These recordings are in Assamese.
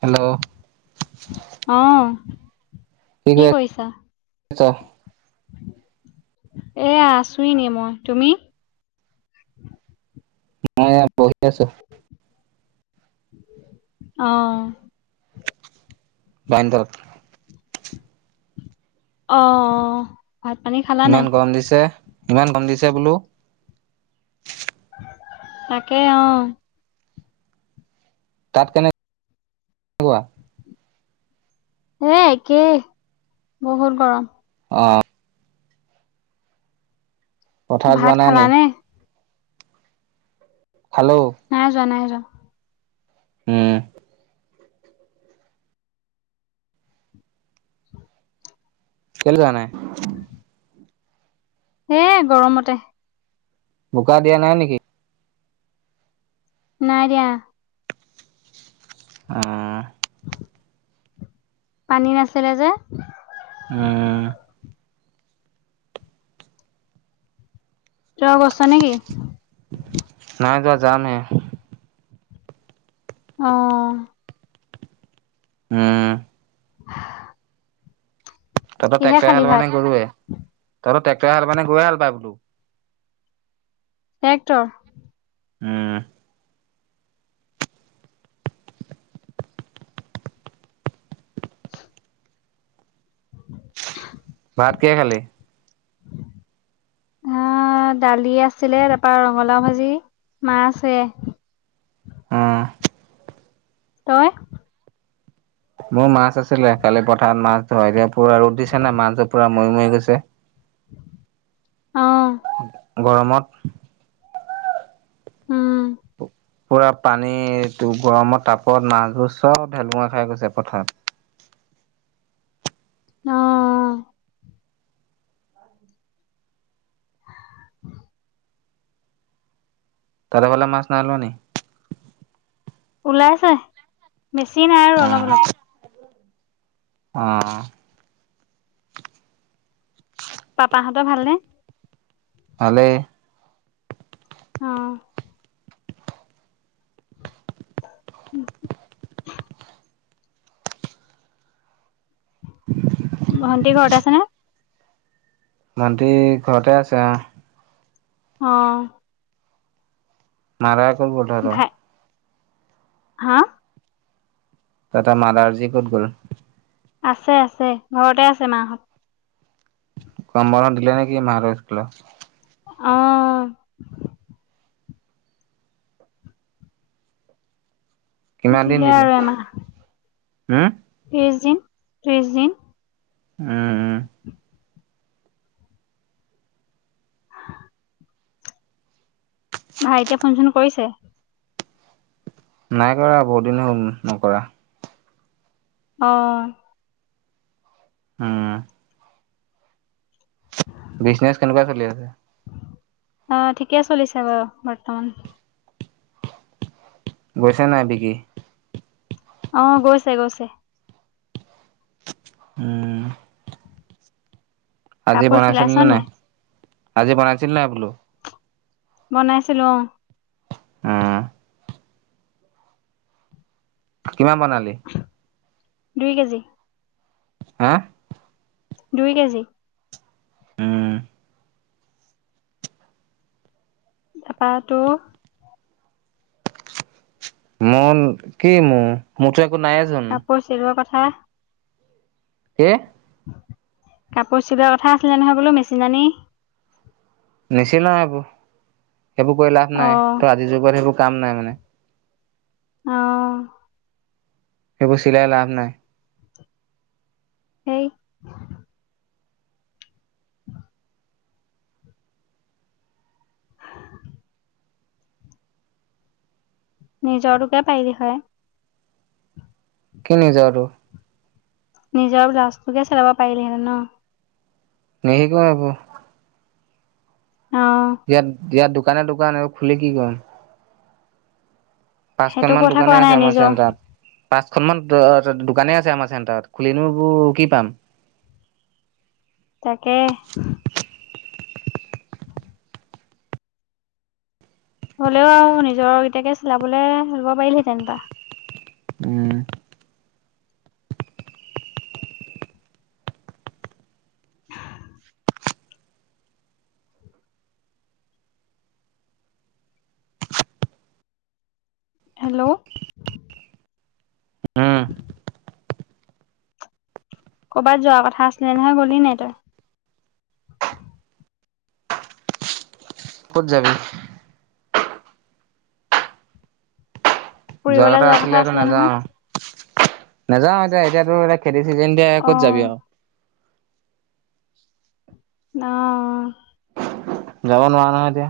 হেল্ল' অ' কি কৰিছা? জ্বৰ এয়া আছোঁ এনে মই তুমি? মই এয়া বহি আছো। আহ বান্দাৰত অ' অ' ইমান গৰম দিছে, ইমান গৰম দিছে বোলো। তাকে অ' তাত কেনেকোৱা? এ একেই বহুত গৰম। অ'। পথাৰত ভাত যোৱা নাই নি? খালানে? খালো। নাই যোৱা, নাই যোৱা। উম। কেলে যোৱা নাই? এই গৰমতে। বোকা দিয়া নাই নেকি? নাই দিয়া। উমহ। পানী নাছিলে যে। উম। তোমাৰ গৈছে নেকি? নাই যোৱা যাম হে। আহ। উম। [unintelligible] তহঁত কিহে ট্ৰেক্টৰ খালি হাল ভাত বাইনে গৰুৱে, তহঁত ট্ৰেক্টৰ হাল বাইনে গৰুৱে হাল বাই বোলো? ট্ৰেক্টৰ। উম। [unintelligible] [unintelligible] ভাত কিহে খালি? [unintelligible] ভাত দালি আছিলে তাৰপা ৰঙালাও ভাজি, মাছ হেয়া। আহ। তই? মোৰ মাছ আছিলে, কালি পথাৰত মাছ ধই দিয়া পুৰা ৰ'দ দিছে না মাছ পুৰা মই মই গৈছে। অ'। গৰমত। উ। পুৰা পানীটো গৰমত তাপত মাছবোৰ চব ঢেলুঙা খাই গৈছে পথাৰত। [inaudible] অ'। [inaudible] তাত হেফালে মাছ নাই ওলোৱা নি? ওলাইছে, বেছি নাই আৰু অ', অলপ অলপ। অ'। পাপাহঁত ভালনে? ভালেই। অ'। [inaudible] [inaudible] ভন্টি ঘৰত আছে নে? ভন্টি ঘৰতে আছে অ'। অ'। মাদাৰ ক'ত গ'ল তহঁত? ভাই হা? তহঁত মাদাৰজি ক'ত গ'ল? আছে আছে, ঘৰতে আছে মাহঁত। গম বন্ধ দিলে নে কি মাহঁত স্কুলৰ? অ'। কিমান দিন দিলে আৰু এমাহ। উম, ত্ৰিশ দিন, ত্ৰিশ দিন। উ, উ। [inaudible] ভাইটীয়ে ফোন চোন কৰিছে? নাই কৰা বহুত দিন হ'ল নকৰা। অ'। উ। বিজনেছ কেনেকুৱা চলি আছে? অ' ঠিকে চলিছে বাৰু বৰ্তমান। গৈছে নাই বিকি? অ' গৈছে গৈছে। উ। আজি কাপোৰ বনাইছিলি চিলাইছ নে নাই, আজি বনাইছিল নাই বোলো? বনাইছিলো অ'। উ। কিমান বনালি? দুই কেজি। হা? দুই কেজি। উ। তাপা তো। মোন, কি মো? মোটোৱে কাপোৰ চিলোৱা কথা। কি? কাপোৰ চিলোৱা কথা আছিলে নহয় বোলো মেচিন আনি। নিচি ন সেইবোৰ, সেইবোৰ কৰি লাভ নাই। অ' ত আজিৰ যুগত সেইবোৰ কাম নাই মানে। অ'। সেইবোৰ চিলাই লাভ নাই হেই। নিজৰ টোকে পাৰি দেখোৱাই। কি নিজৰটো। নিজৰ ব্লাউজটোকে চিলাব পাৰিলিহেঁতেন ন। নিশিকো আকৌ অ ইয়াত, ইয়াত দোকানে দোকান। খুলি কি কৰিম সেইটো পাঁচখনমান কথা কোৱা দোকানেই আছে নাই আমাৰ নিজৰ চেণ্টাৰত। পাঁচখনমান দোকানেই আছে আমাৰ চেণ্টাৰত, খুলিনো এইবোৰ কি পাম। তাকে। হ'লেও আৰু নিজৰ গিতাকে চিলাবলে ল'ব পাৰিলহেতেন বা। উম্। হেল্ল'। উ। কৰ'বাত যোৱাৰ কথা আছিলে নহয়, গ'লি নাই তই। ক'ত যাবি? যোৱা কথা আছিলে, এতিয়া নাযাওঁ আৰু। নাযাওঁ এতিয়া, এতিয়াতোৰ এ খেতিৰ চিজেন যে অ ক'ত যাবি আৰু। ন অ'। যাব নোৱাৰ নহয় এতিয়া।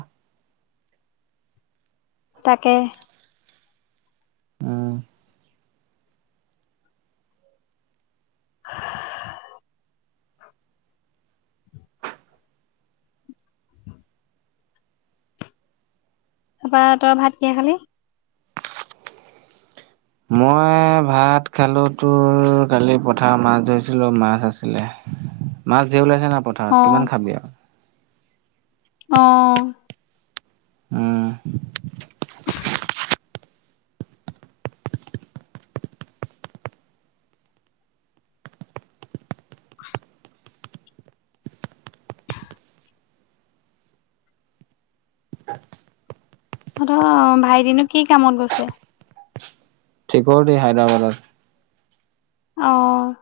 তাকে। উম্। সা তাৰপা, তই ভাত কিহে খালি? মই ভাত খালো, তোৰ কালি পথাৰত মাছ ধৰিছিলো। মাছ আছিলে। [inaudible] মাছ ধেৰ ওলাইছে না পথাৰত, অ কিমান খাবি আৰু। অ', উম্। [unintelligible] তহঁতৰ ভাইটিনো কি কামত গৈছে? চিকিউৰিটি, হায়দৰাবাদত। অ'।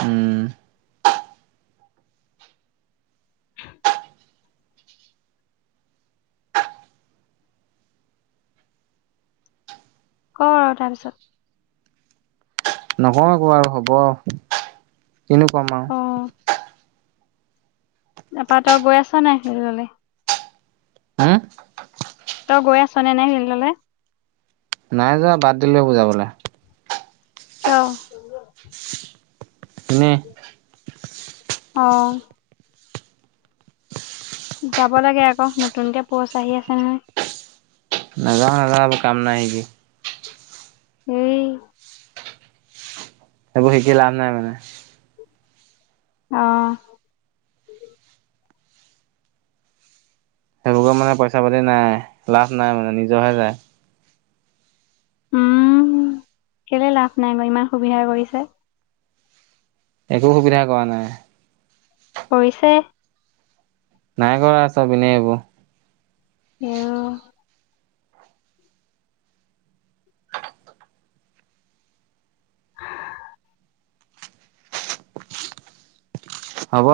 উম্। ক আৰু তাৰপিছত। নকওঁ একো আৰু হ'ব, কিনো কম অ আৰু। তাৰপৰা, তই গৈ আছ নাই হেৰিয়লে। হো। তই গৈ আছনে নাই ফিল্ডলে? নাই যোৱা, বাদ দিলো এইবোৰ যাবলে। কিয়? এনেই। অ'। যাব লাগে আকৌ, নতুনকে প'ষ্ট আহি আছে নহয়। নাযাও নাযাও, এইবোৰ কাম নাই ইনেই। সেই। সেইবোৰ শিকি লাভ নাই মানে। অহ্। মানে পইচা পাতি নাই, লাভ নাই মানে, নিজৰহে যায়। উম, কেলে লাভ নাই বাৰু, ইমান সুবিধা কৰি দিছে। একো সুবিধা কৰা নাই। কৰিছে। নাই কৰা, চব এনেই এইবোৰ। অহ। [unintelligible] হ'ব।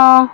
অহ।